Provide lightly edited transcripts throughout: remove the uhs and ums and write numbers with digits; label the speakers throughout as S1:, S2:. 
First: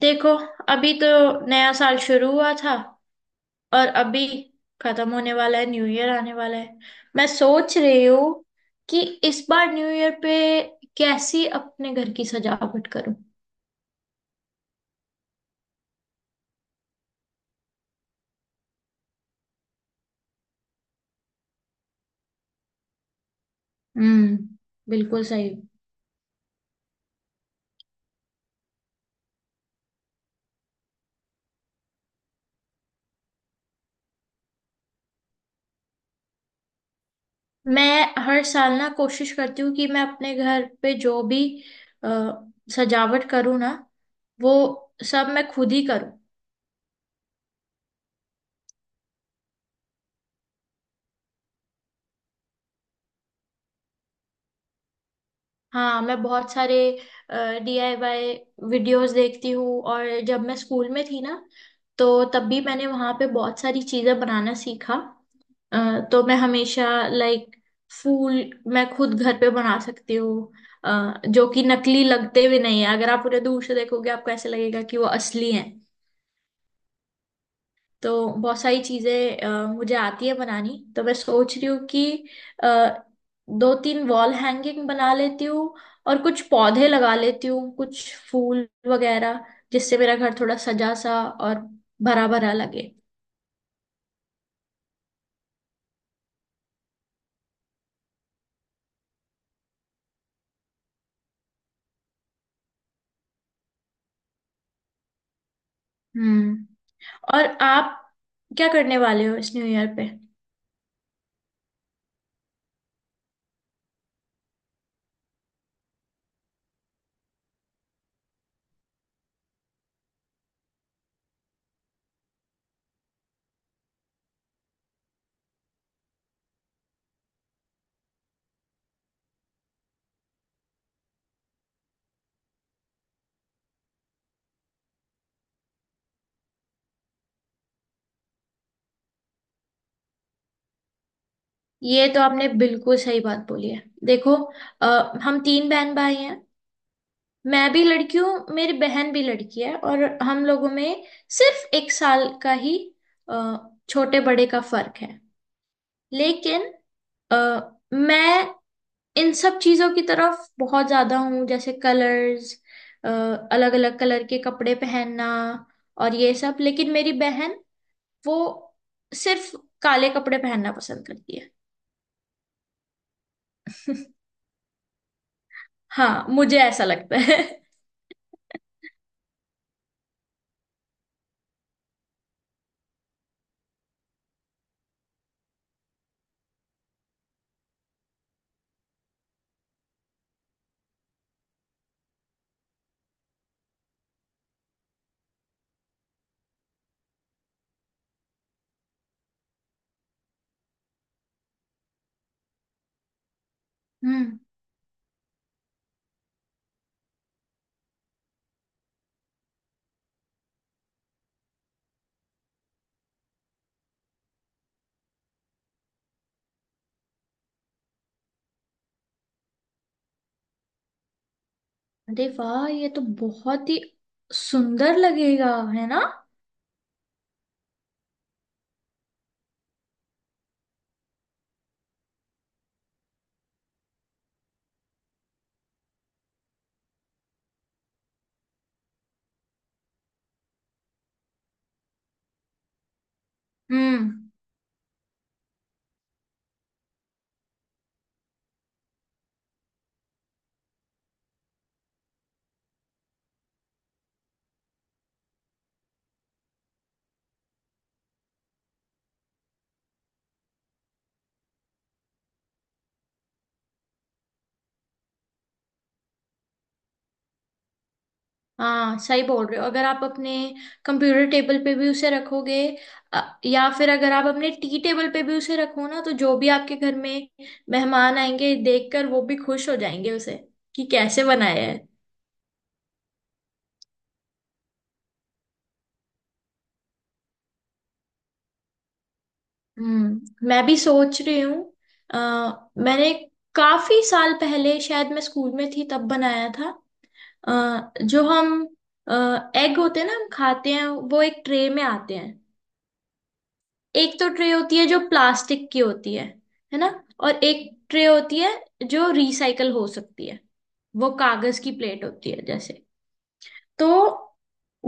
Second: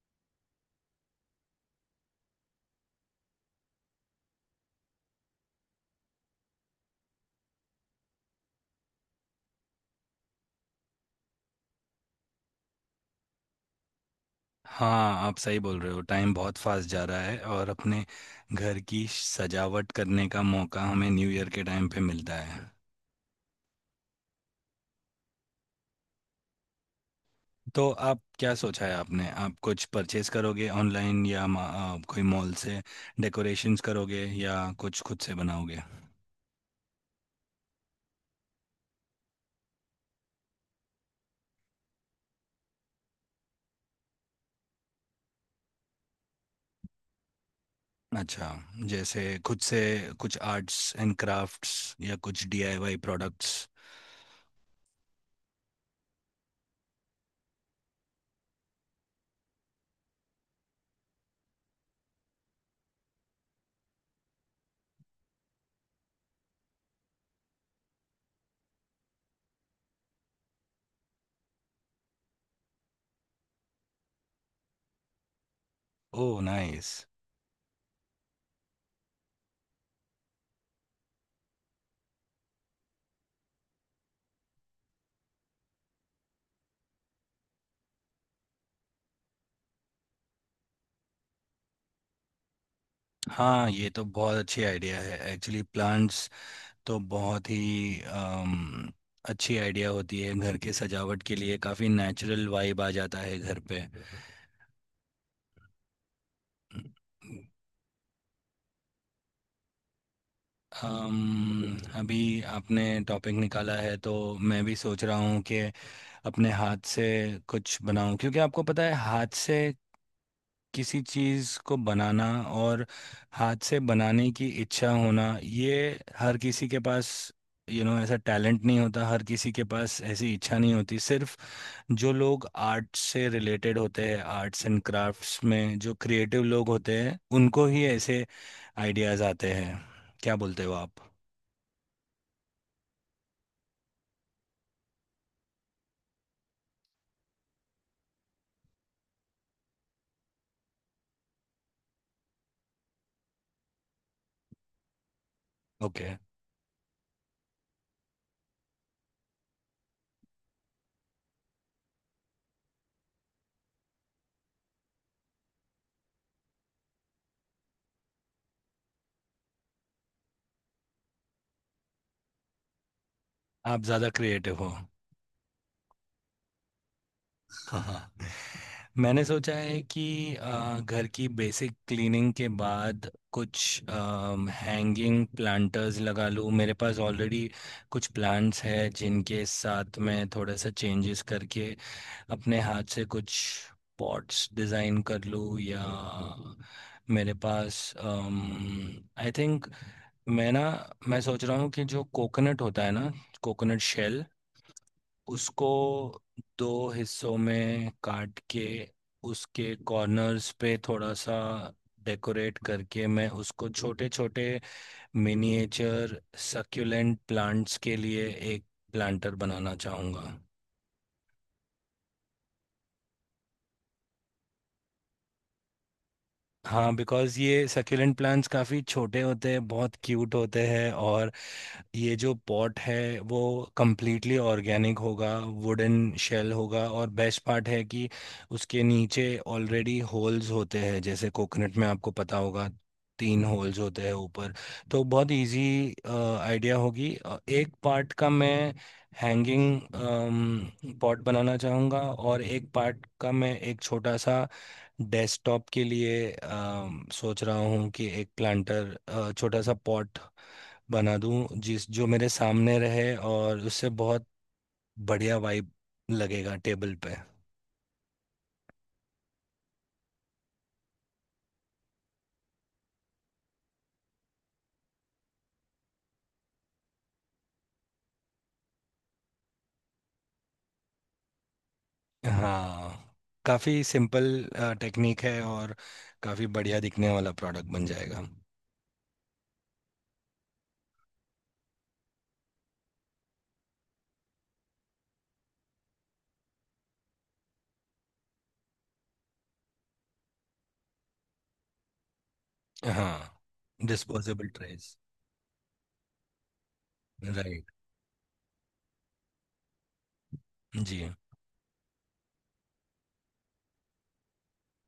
S1: देखो, अभी तो नया साल शुरू हुआ था और अभी खत्म होने वाला है। न्यू ईयर आने वाला है। मैं सोच रही हूँ कि इस बार न्यू ईयर पे कैसी अपने घर की सजावट करूं।
S2: हाँ आप सही बोल रहे हो। टाइम बहुत फास्ट जा रहा है और अपने घर की सजावट करने का मौका हमें न्यू ईयर के टाइम पे मिलता है।
S1: हम्म। बिल्कुल सही।
S2: तो आप क्या सोचा है आपने? आप कुछ परचेज करोगे ऑनलाइन या कोई मॉल से डेकोरेशंस करोगे या कुछ खुद से बनाओगे?
S1: मैं हर साल ना कोशिश करती हूँ कि मैं अपने घर पे जो भी अ, सजावट करूँ ना, वो सब मैं खुद ही करूँ।
S2: अच्छा, जैसे खुद से कुछ आर्ट्स एंड क्राफ्ट्स या कुछ डीआईवाई प्रोडक्ट्स?
S1: हाँ, मैं बहुत सारे डीआईवाई वीडियोस देखती हूँ। और जब मैं स्कूल में थी ना, तो तब भी मैंने वहाँ पे बहुत सारी चीज़ें बनाना सीखा। तो मैं हमेशा लाइक फूल मैं खुद घर पे बना सकती हूँ। जो कि नकली लगते भी नहीं है, अगर आप उन्हें दूर से देखोगे आपको ऐसे लगेगा कि वो असली है।
S2: ओह, नाइस।
S1: तो बहुत सारी चीजें मुझे आती है बनानी, तो मैं सोच रही हूँ कि अ, दो तीन वॉल हैंगिंग बना लेती हूँ। और कुछ पौधे लगा लेती हूँ, कुछ फूल वगैरह, जिससे मेरा घर थोड़ा सजा सा और भरा भरा लगे।
S2: हाँ, ये तो बहुत अच्छी आइडिया है एक्चुअली। प्लांट्स तो बहुत ही अच्छी आइडिया होती है घर के सजावट के लिए। काफ़ी नेचुरल वाइब आ जाता है घर पे।
S1: हम्म। और आप क्या करने वाले हो इस न्यू ईयर पे?
S2: अभी आपने टॉपिक निकाला है तो मैं भी सोच रहा हूँ कि अपने हाथ से कुछ बनाऊं, क्योंकि आपको पता है हाथ से किसी चीज़ को बनाना और हाथ से बनाने की इच्छा होना, ये हर किसी के पास यू you नो know, ऐसा टैलेंट नहीं होता, हर किसी के पास ऐसी इच्छा नहीं होती। सिर्फ जो लोग आर्ट से रिलेटेड होते हैं, आर्ट्स एंड क्राफ्ट्स में जो क्रिएटिव लोग होते हैं, उनको ही ऐसे आइडियाज आते हैं। क्या बोलते हो आप?
S1: ये तो आपने बिल्कुल सही बात बोली है। देखो, हम तीन बहन भाई हैं। मैं भी लड़की हूँ, मेरी बहन भी लड़की है, और हम लोगों में सिर्फ 1 साल का ही अ, छोटे बड़े का फर्क है।
S2: ओके।
S1: लेकिन अ, मैं इन सब चीजों की तरफ बहुत ज्यादा हूँ, जैसे कलर्स, अलग अलग कलर के कपड़े पहनना और ये सब। लेकिन मेरी बहन, वो सिर्फ काले कपड़े पहनना पसंद करती है।
S2: आप ज़्यादा क्रिएटिव हो।
S1: हाँ, मुझे ऐसा लगता है।
S2: हाँ, हाँ। मैंने सोचा है कि घर की बेसिक क्लीनिंग के बाद कुछ हैंगिंग प्लांटर्स लगा लूँ। मेरे पास ऑलरेडी कुछ प्लांट्स हैं जिनके साथ मैं थोड़ा सा चेंजेस करके अपने हाथ से कुछ पॉट्स डिज़ाइन कर लूँ। या मेरे पास, आई थिंक, मैं ना मैं सोच रहा हूँ कि जो कोकोनट होता है ना, कोकोनट शेल,
S1: हम्म।
S2: उसको दो हिस्सों में काट के उसके कॉर्नर्स पे थोड़ा सा डेकोरेट करके मैं उसको छोटे छोटे मिनिएचर सक्यूलेंट प्लांट्स के लिए एक प्लांटर बनाना चाहूँगा।
S1: अरे वाह, ये तो बहुत ही सुंदर लगेगा, है ना?
S2: हाँ, बिकॉज ये सक्यूलेंट प्लांट्स काफ़ी छोटे होते हैं, बहुत क्यूट होते हैं। और ये जो पॉट है, वो कम्प्लीटली ऑर्गेनिक होगा, वुडन शेल होगा। और बेस्ट पार्ट है कि उसके नीचे ऑलरेडी होल्स होते हैं। जैसे कोकोनट में आपको पता होगा, 3 होल्स होते
S1: हम्म।
S2: हैं ऊपर। तो बहुत इजी आइडिया होगी। एक पार्ट का मैं हैंगिंग पॉट बनाना चाहूँगा, और एक पार्ट का मैं एक छोटा सा डेस्कटॉप के लिए, सोच रहा हूँ कि एक प्लांटर, छोटा सा पॉट बना दूँ जिस जो मेरे सामने रहे, और उससे बहुत बढ़िया वाइब लगेगा टेबल पे।
S1: हाँ, सही बोल रहे हो। अगर आप अपने कंप्यूटर टेबल पे भी उसे रखोगे, या फिर अगर आप अपने टी टेबल पे भी उसे रखो ना, तो जो भी आपके घर में मेहमान आएंगे, देखकर वो भी खुश हो जाएंगे उसे, कि कैसे बनाया है।
S2: हाँ, काफ़ी सिंपल टेक्निक है और काफ़ी बढ़िया दिखने वाला प्रोडक्ट बन जाएगा।
S1: हम्म। मैं भी सोच रही हूँ। अ, मैंने काफी साल पहले, शायद मैं स्कूल में थी तब बनाया था। अ, जो हम एग होते हैं ना हम खाते हैं, वो एक ट्रे में आते हैं।
S2: हाँ,
S1: एक तो
S2: डिस्पोजेबल
S1: ट्रे होती है
S2: ट्रेज।
S1: जो प्लास्टिक की होती है ना? और एक
S2: राइट।
S1: ट्रे होती है जो रिसाइकल हो सकती है,
S2: जी।
S1: वो कागज की प्लेट होती है जैसे। तो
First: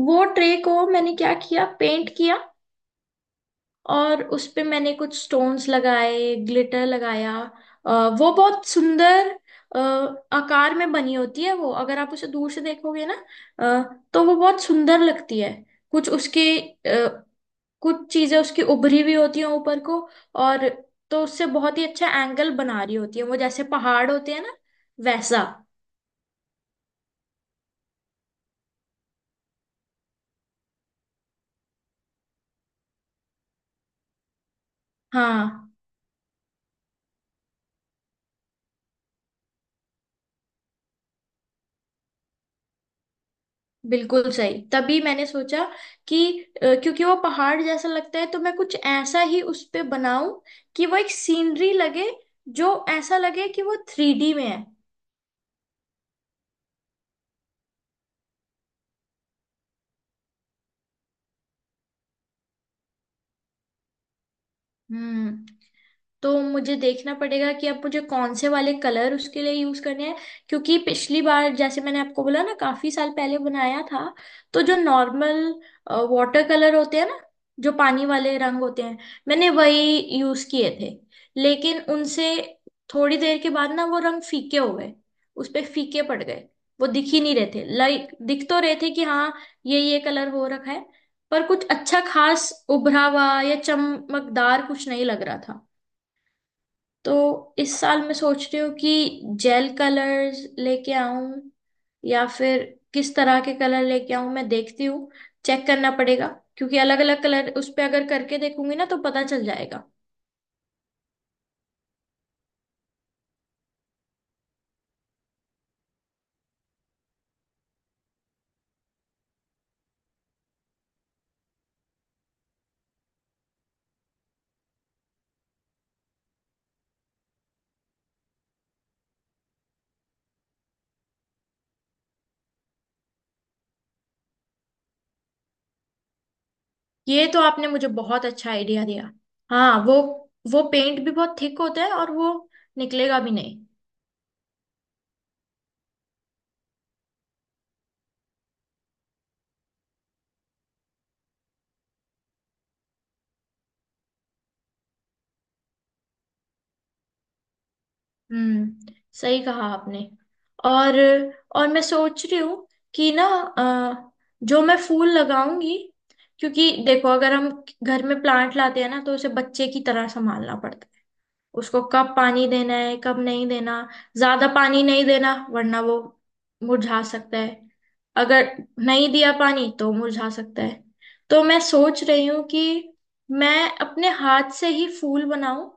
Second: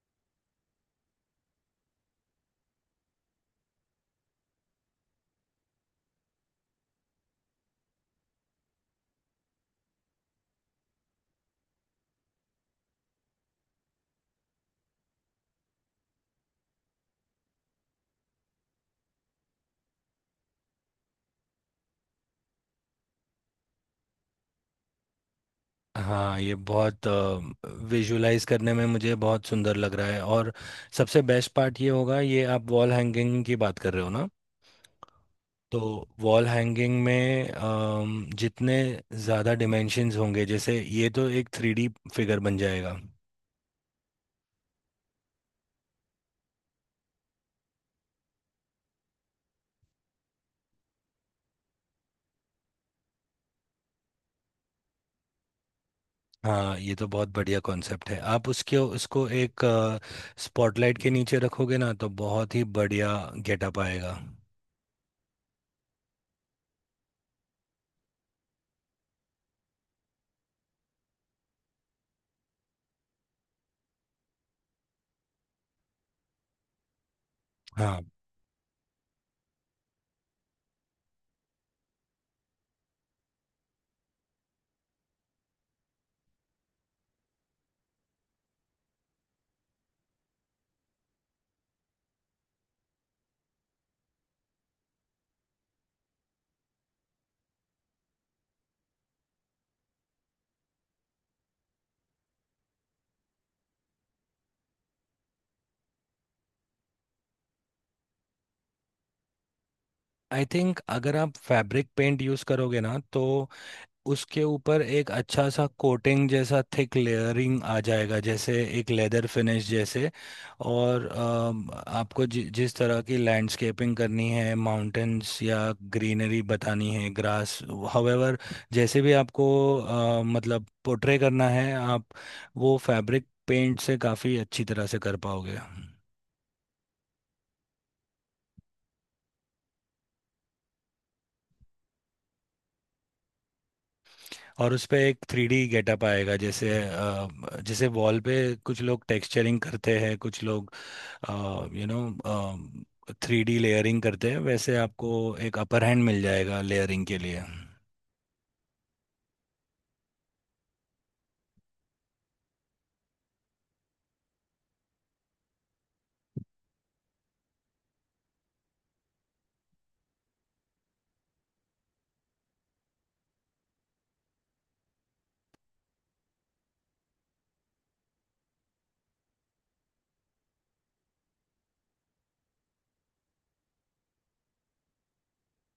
S1: वो ट्रे को मैंने क्या किया, पेंट किया। और उस पे मैंने कुछ स्टोन्स लगाए, ग्लिटर लगाया। अ, वो बहुत सुंदर अ, आकार में बनी होती है। वो अगर आप उसे दूर से देखोगे ना, अ, तो वो बहुत सुंदर लगती है। कुछ उसके कुछ चीजें उसकी उभरी हुई होती हैं ऊपर को। और तो उससे बहुत ही अच्छा एंगल बना रही होती है वो, जैसे पहाड़ होते हैं ना, वैसा।
S2: हाँ, ये बहुत विजुलाइज करने में मुझे बहुत सुंदर लग रहा है। और सबसे बेस्ट पार्ट ये होगा, ये आप वॉल हैंगिंग की बात कर रहे हो ना,
S1: हाँ,
S2: तो वॉल हैंगिंग में जितने ज़्यादा डिमेंशंस होंगे, जैसे ये तो एक 3D फिगर बन जाएगा।
S1: बिल्कुल सही। तभी मैंने सोचा कि क्योंकि वो पहाड़ जैसा लगता है, तो मैं कुछ ऐसा ही उस पे बनाऊं, कि वो एक सीनरी लगे, जो ऐसा लगे कि वो थ्री डी में है।
S2: हाँ, ये तो बहुत बढ़िया कॉन्सेप्ट है। आप उसके उसको एक स्पॉटलाइट के नीचे रखोगे ना, तो बहुत ही बढ़िया गेटअप आएगा।
S1: हम्म। तो मुझे देखना पड़ेगा कि अब मुझे कौन से वाले कलर उसके लिए यूज करने हैं। क्योंकि पिछली बार, जैसे मैंने आपको बोला ना, काफी साल पहले बनाया था। तो जो नॉर्मल वाटर कलर होते हैं ना, जो
S2: हाँ,
S1: पानी वाले रंग होते हैं, मैंने वही यूज किए थे। लेकिन उनसे थोड़ी देर के बाद ना, वो रंग फीके हो गए, उस पे फीके पड़ गए। वो दिख ही नहीं रहे थे। लाइक दिख तो रहे थे कि हाँ, ये कलर हो रखा है, पर कुछ अच्छा खास उभरा हुआ या चमकदार कुछ नहीं लग रहा था। तो इस साल मैं सोच रही हूँ कि जेल कलर्स लेके आऊं, या फिर किस तरह के कलर लेके आऊं, मैं देखती हूँ। चेक करना पड़ेगा, क्योंकि अलग अलग कलर उस पे अगर करके देखूंगी ना, तो पता चल जाएगा।
S2: आई थिंक अगर आप फैब्रिक पेंट यूज़ करोगे ना, तो उसके ऊपर एक अच्छा सा कोटिंग जैसा थिक लेयरिंग आ जाएगा, जैसे एक लेदर फिनिश जैसे। और आपको जिस तरह की लैंडस्केपिंग करनी है, माउंटेन्स या ग्रीनरी बतानी है, ग्रास, हावेवर जैसे भी आपको मतलब पोर्ट्रे करना है, आप वो फैब्रिक पेंट से काफ़ी अच्छी तरह से कर पाओगे।
S1: ये तो आपने मुझे बहुत अच्छा आइडिया दिया। हाँ, वो पेंट भी बहुत थिक होता है और वो निकलेगा भी नहीं।
S2: और उस पे एक थ्री डी गेटअप आएगा। जैसे वॉल पे कुछ लोग टेक्सचरिंग करते हैं, कुछ लोग, यू नो, 3D लेयरिंग करते हैं, वैसे आपको एक अपर हैंड मिल जाएगा लेयरिंग के लिए।
S1: हम्म। सही कहा आपने। और और मैं सोच रही हूँ कि ना, अ, जो मैं फूल लगाऊंगी, क्योंकि देखो, अगर हम घर में प्लांट लाते हैं ना, तो उसे बच्चे की तरह संभालना पड़ता है। उसको कब पानी देना है, कब नहीं देना, ज्यादा पानी नहीं देना वरना वो मुरझा सकता है। अगर नहीं दिया पानी तो मुरझा सकता है। तो मैं सोच रही हूँ कि मैं अपने हाथ से ही फूल बनाऊं,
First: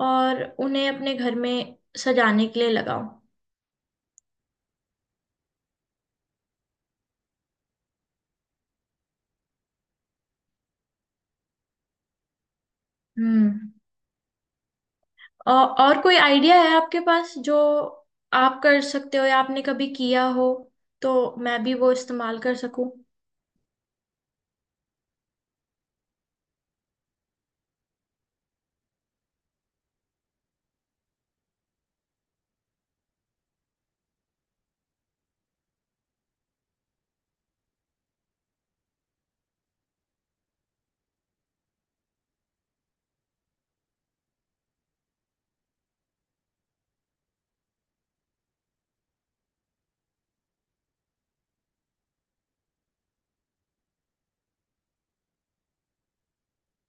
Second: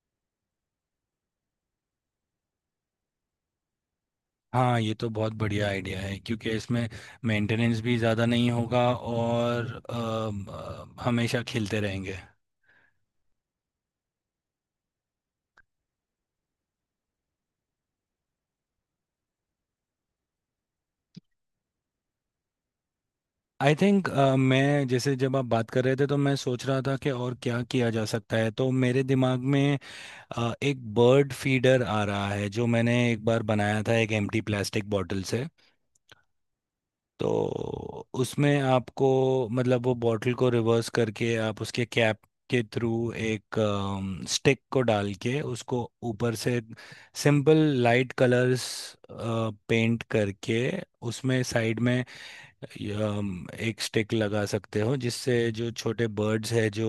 S1: और उन्हें अपने घर में सजाने के लिए लगाओ।
S2: हाँ, ये तो बहुत बढ़िया आइडिया है, क्योंकि इसमें मेंटेनेंस भी ज़्यादा नहीं होगा। और हमेशा खेलते रहेंगे।
S1: हम्म। और कोई आइडिया है आपके पास, जो आप कर सकते हो या आपने कभी किया हो, तो मैं भी वो इस्तेमाल कर सकूं।
S2: आई थिंक, मैं जैसे जब आप बात कर रहे थे तो मैं सोच रहा था कि और क्या किया जा सकता है, तो मेरे दिमाग में एक बर्ड फीडर आ रहा है जो मैंने एक बार बनाया था एक एम्प्टी प्लास्टिक बॉटल से। तो उसमें आपको, मतलब वो बॉटल को रिवर्स करके आप उसके कैप के थ्रू एक स्टिक को डाल के उसको ऊपर से सिंपल लाइट कलर्स पेंट करके उसमें साइड में एक स्टिक लगा सकते हो, जिससे जो छोटे बर्ड्स हैं जो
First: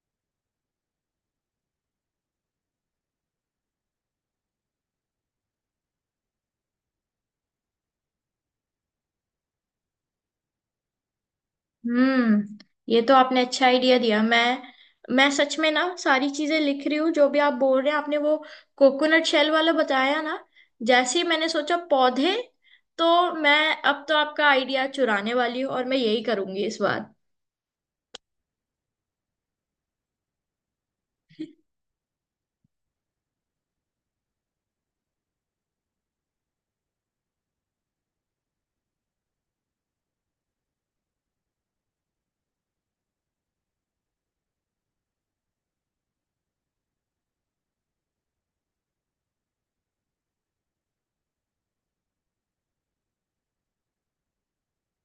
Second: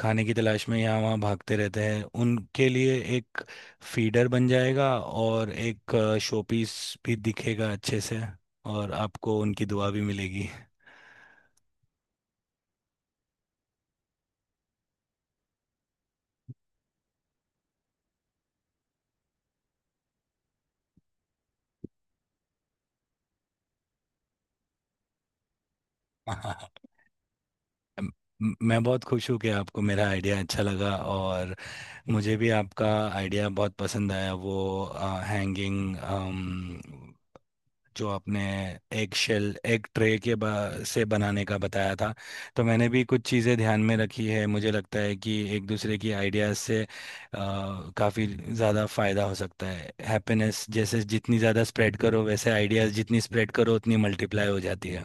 S2: खाने की तलाश में यहाँ वहाँ भागते रहते हैं उनके लिए एक फीडर बन जाएगा और एक शोपीस भी दिखेगा अच्छे से। और आपको उनकी दुआ भी मिलेगी।
S1: हम्म। ये तो आपने अच्छा आइडिया दिया। मैं सच में ना सारी चीजें लिख रही हूँ, जो भी आप बोल रहे हैं। आपने वो कोकोनट शेल वाला बताया ना, जैसे ही मैंने सोचा पौधे, तो मैं अब तो आपका आइडिया चुराने वाली हूँ, और मैं यही करूंगी इस बार।
S2: मैं बहुत खुश हूँ कि आपको मेरा आइडिया अच्छा लगा। और मुझे भी आपका आइडिया बहुत पसंद आया, वो हैंगिंग, जो आपने एग शेल, एग ट्रे से बनाने का बताया था। तो मैंने भी कुछ चीज़ें ध्यान में रखी है। मुझे लगता है कि एक दूसरे की आइडियाज़ से काफ़ी ज़्यादा फ़ायदा हो सकता है। हैप्पीनेस जैसे, जितनी ज़्यादा स्प्रेड करो, वैसे आइडियाज़ जितनी स्प्रेड करो उतनी मल्टीप्लाई हो जाती है।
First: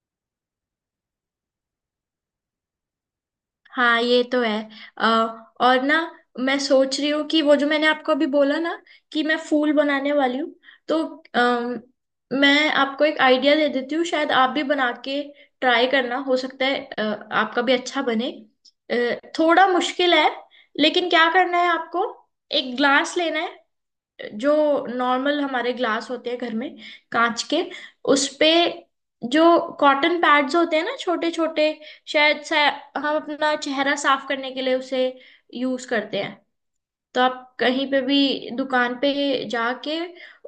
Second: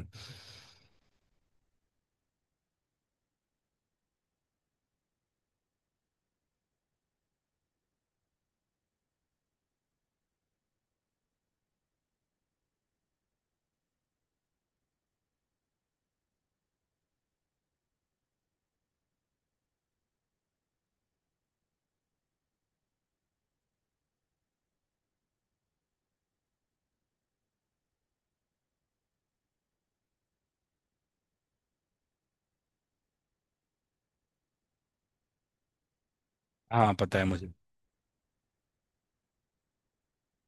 S1: हाँ, ये तो है। अ, और ना, मैं सोच रही हूँ कि वो जो मैंने आपको अभी बोला ना, कि मैं फूल बनाने वाली हूँ, तो अम, मैं आपको एक आइडिया दे देती हूँ, शायद आप भी बना के ट्राई करना, हो सकता है आपका भी अच्छा बने। थोड़ा मुश्किल है, लेकिन क्या करना है आपको, एक ग्लास लेना है, जो नॉर्मल हमारे ग्लास होते हैं घर में, कांच के। उस पे जो कॉटन पैड्स होते हैं ना, छोटे छोटे, शायद से हम अपना चेहरा साफ करने के लिए उसे यूज करते हैं।
S2: हाँ, पता
S1: तो
S2: है मुझे।
S1: आप कहीं पे भी दुकान पे जाके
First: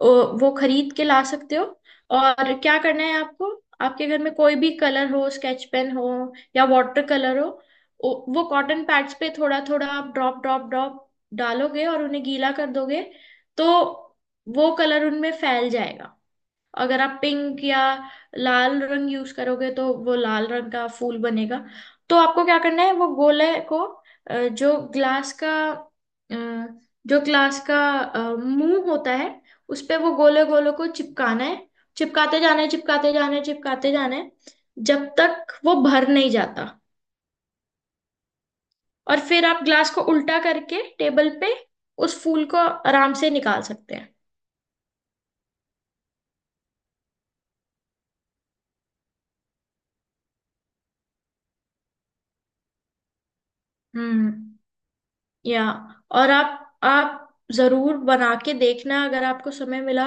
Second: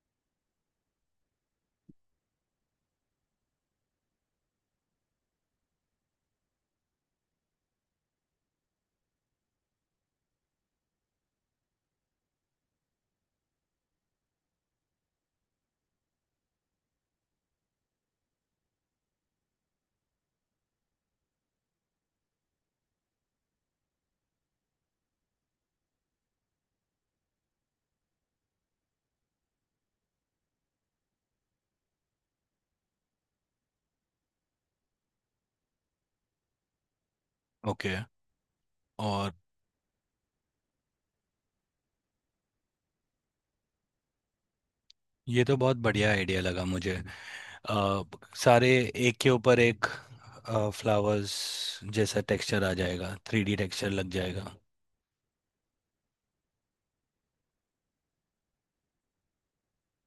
S1: वो खरीद के ला सकते हो। और क्या करना है आपको, आपके घर में कोई भी कलर हो, स्केच पेन हो या वाटर कलर हो, वो कॉटन पैड्स पे थोड़ा थोड़ा आप ड्रॉप ड्रॉप ड्रॉप डालोगे और उन्हें गीला कर दोगे, तो वो कलर उनमें फैल जाएगा। अगर आप पिंक या लाल रंग यूज करोगे तो वो लाल रंग का फूल बनेगा। तो आपको क्या करना है, वो गोले को, अ, जो ग्लास का अ, जो ग्लास का मुंह होता है, उस पे वो गोले गोले को चिपकाना है, चिपकाते जाना है, चिपकाते जाना है, चिपकाते जाना है, जब तक वो भर नहीं जाता।
S2: ओके।
S1: और
S2: और
S1: फिर आप ग्लास को उल्टा करके टेबल पे उस फूल को आराम से निकाल सकते हैं।
S2: ये तो बहुत बढ़िया आइडिया लगा मुझे। अ, सारे एक के ऊपर एक फ्लावर्स जैसा टेक्सचर आ जाएगा, थ्री डी टेक्सचर लग जाएगा।
S1: हम्म। या, और आप जरूर बना के देखना अगर आपको समय मिला।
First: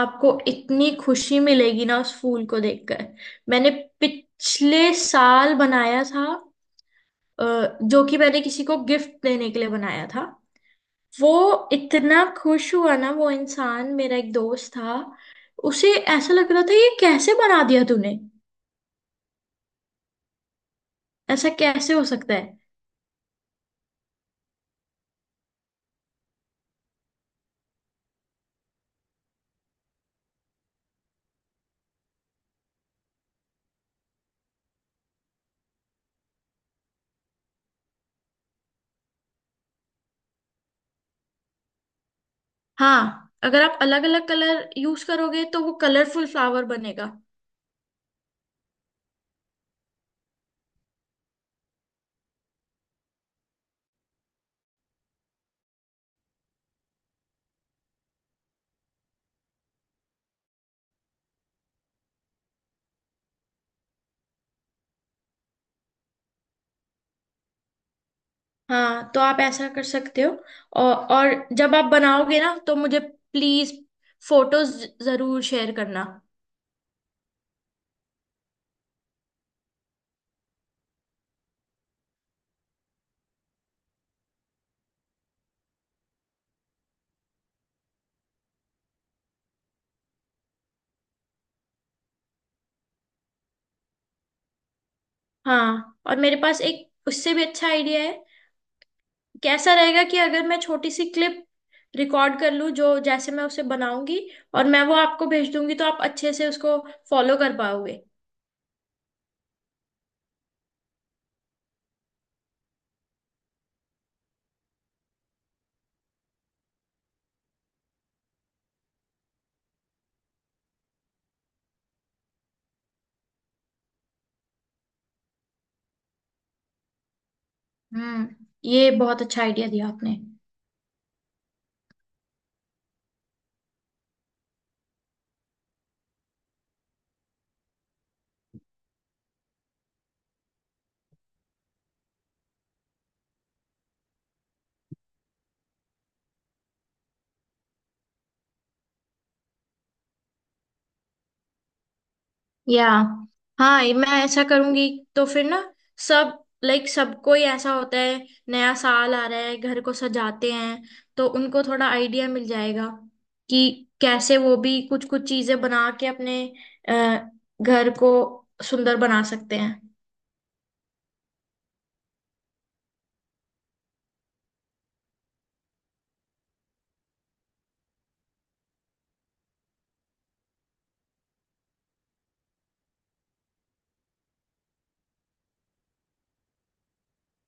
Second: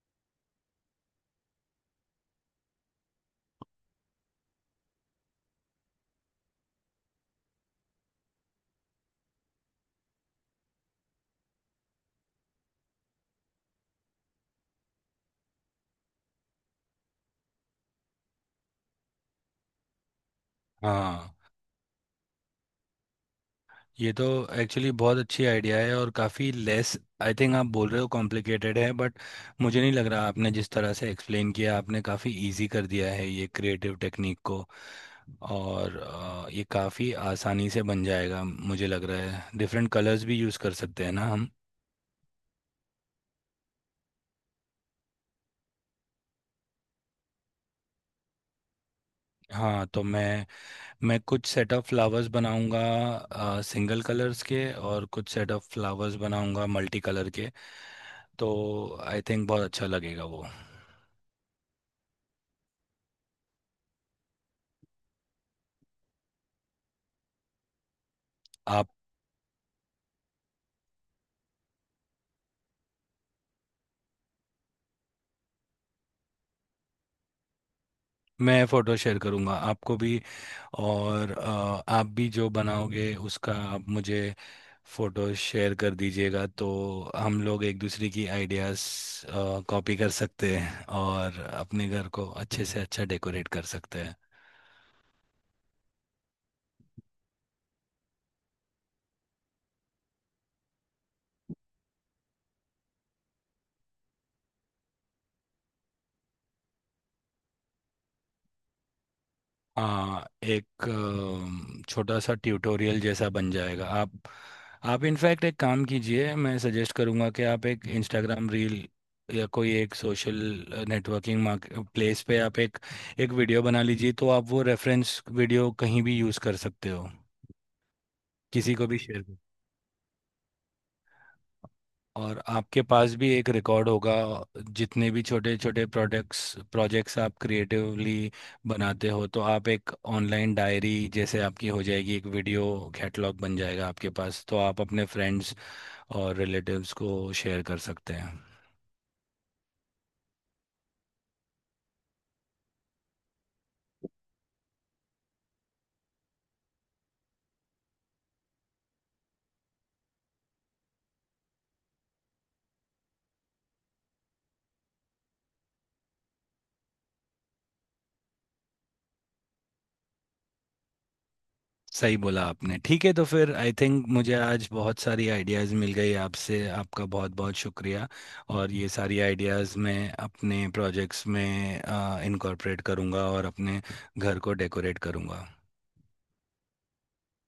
S1: आपको इतनी खुशी मिलेगी ना उस फूल को देखकर। मैंने पिछले साल बनाया था, जो कि मैंने किसी को गिफ्ट देने के लिए बनाया था। वो इतना खुश हुआ ना, वो इंसान, मेरा एक दोस्त था। उसे ऐसा लग रहा था, ये कैसे बना दिया तूने,
S2: हाँ,
S1: ऐसा कैसे हो सकता है।
S2: ये तो एक्चुअली बहुत अच्छी आइडिया है और काफ़ी लेस, आई थिंक आप बोल रहे हो कॉम्प्लिकेटेड है, बट मुझे नहीं लग रहा। आपने जिस तरह से एक्सप्लेन किया, आपने काफ़ी इजी कर दिया है ये क्रिएटिव टेक्निक को। और ये काफ़ी आसानी से बन जाएगा मुझे लग रहा है। डिफरेंट कलर्स भी यूज़ कर सकते हैं ना हम।
S1: हाँ, अगर आप अलग अलग कलर यूज करोगे तो वो कलरफुल फ्लावर बनेगा।
S2: हाँ, तो मैं कुछ सेट ऑफ फ्लावर्स बनाऊंगा सिंगल कलर्स के, और कुछ सेट ऑफ फ्लावर्स बनाऊंगा मल्टी कलर के। तो आई थिंक बहुत अच्छा लगेगा वो।
S1: हाँ, तो आप ऐसा कर सकते हो। और जब आप बनाओगे ना, तो मुझे प्लीज फोटोज जरूर शेयर करना।
S2: मैं फोटो शेयर करूंगा आपको भी। और आप भी जो बनाओगे उसका आप मुझे फोटो शेयर कर दीजिएगा, तो हम लोग एक दूसरे की आइडियाज कॉपी कर सकते हैं और अपने घर को अच्छे से अच्छा डेकोरेट कर सकते हैं।
S1: हाँ, और मेरे पास एक उससे भी अच्छा आइडिया है। कैसा रहेगा कि अगर मैं छोटी सी क्लिप रिकॉर्ड कर लूँ, जो जैसे मैं उसे बनाऊंगी, और मैं वो आपको भेज दूंगी, तो आप अच्छे से उसको फॉलो कर पाओगे।
S2: हाँ, एक छोटा सा ट्यूटोरियल जैसा बन जाएगा। आप इनफैक्ट एक काम कीजिए, मैं सजेस्ट करूँगा कि आप एक इंस्टाग्राम रील या कोई एक सोशल नेटवर्किंग प्लेस पे आप एक एक वीडियो बना लीजिए, तो आप वो रेफरेंस वीडियो कहीं भी यूज़ कर सकते हो,
S1: हम्म।
S2: किसी को
S1: ये
S2: भी
S1: बहुत
S2: शेयर।
S1: अच्छा आइडिया दिया आपने।
S2: और आपके पास भी एक रिकॉर्ड होगा। जितने भी छोटे छोटे प्रोडक्ट्स प्रोजेक्ट्स आप क्रिएटिवली बनाते हो, तो आप एक ऑनलाइन डायरी जैसे आपकी हो जाएगी, एक वीडियो कैटलॉग बन जाएगा आपके पास, तो आप अपने फ्रेंड्स और रिलेटिव्स को शेयर कर सकते हैं।
S1: या हाँ, ये मैं ऐसा करूंगी। तो फिर ना सब, लाइक सबको ही ऐसा होता है, नया साल आ रहा है, घर को सजाते हैं, तो उनको थोड़ा आइडिया मिल जाएगा कि कैसे वो भी कुछ कुछ चीजें बना के अपने अ, घर को सुंदर बना सकते हैं।
S2: सही बोला आपने। ठीक है, तो फिर आई थिंक मुझे आज बहुत सारी आइडियाज़ मिल गई आपसे। आपका बहुत बहुत शुक्रिया। और ये सारी आइडियाज़ मैं अपने प्रोजेक्ट्स में इनकॉर्पोरेट करूँगा और अपने घर को डेकोरेट करूँगा।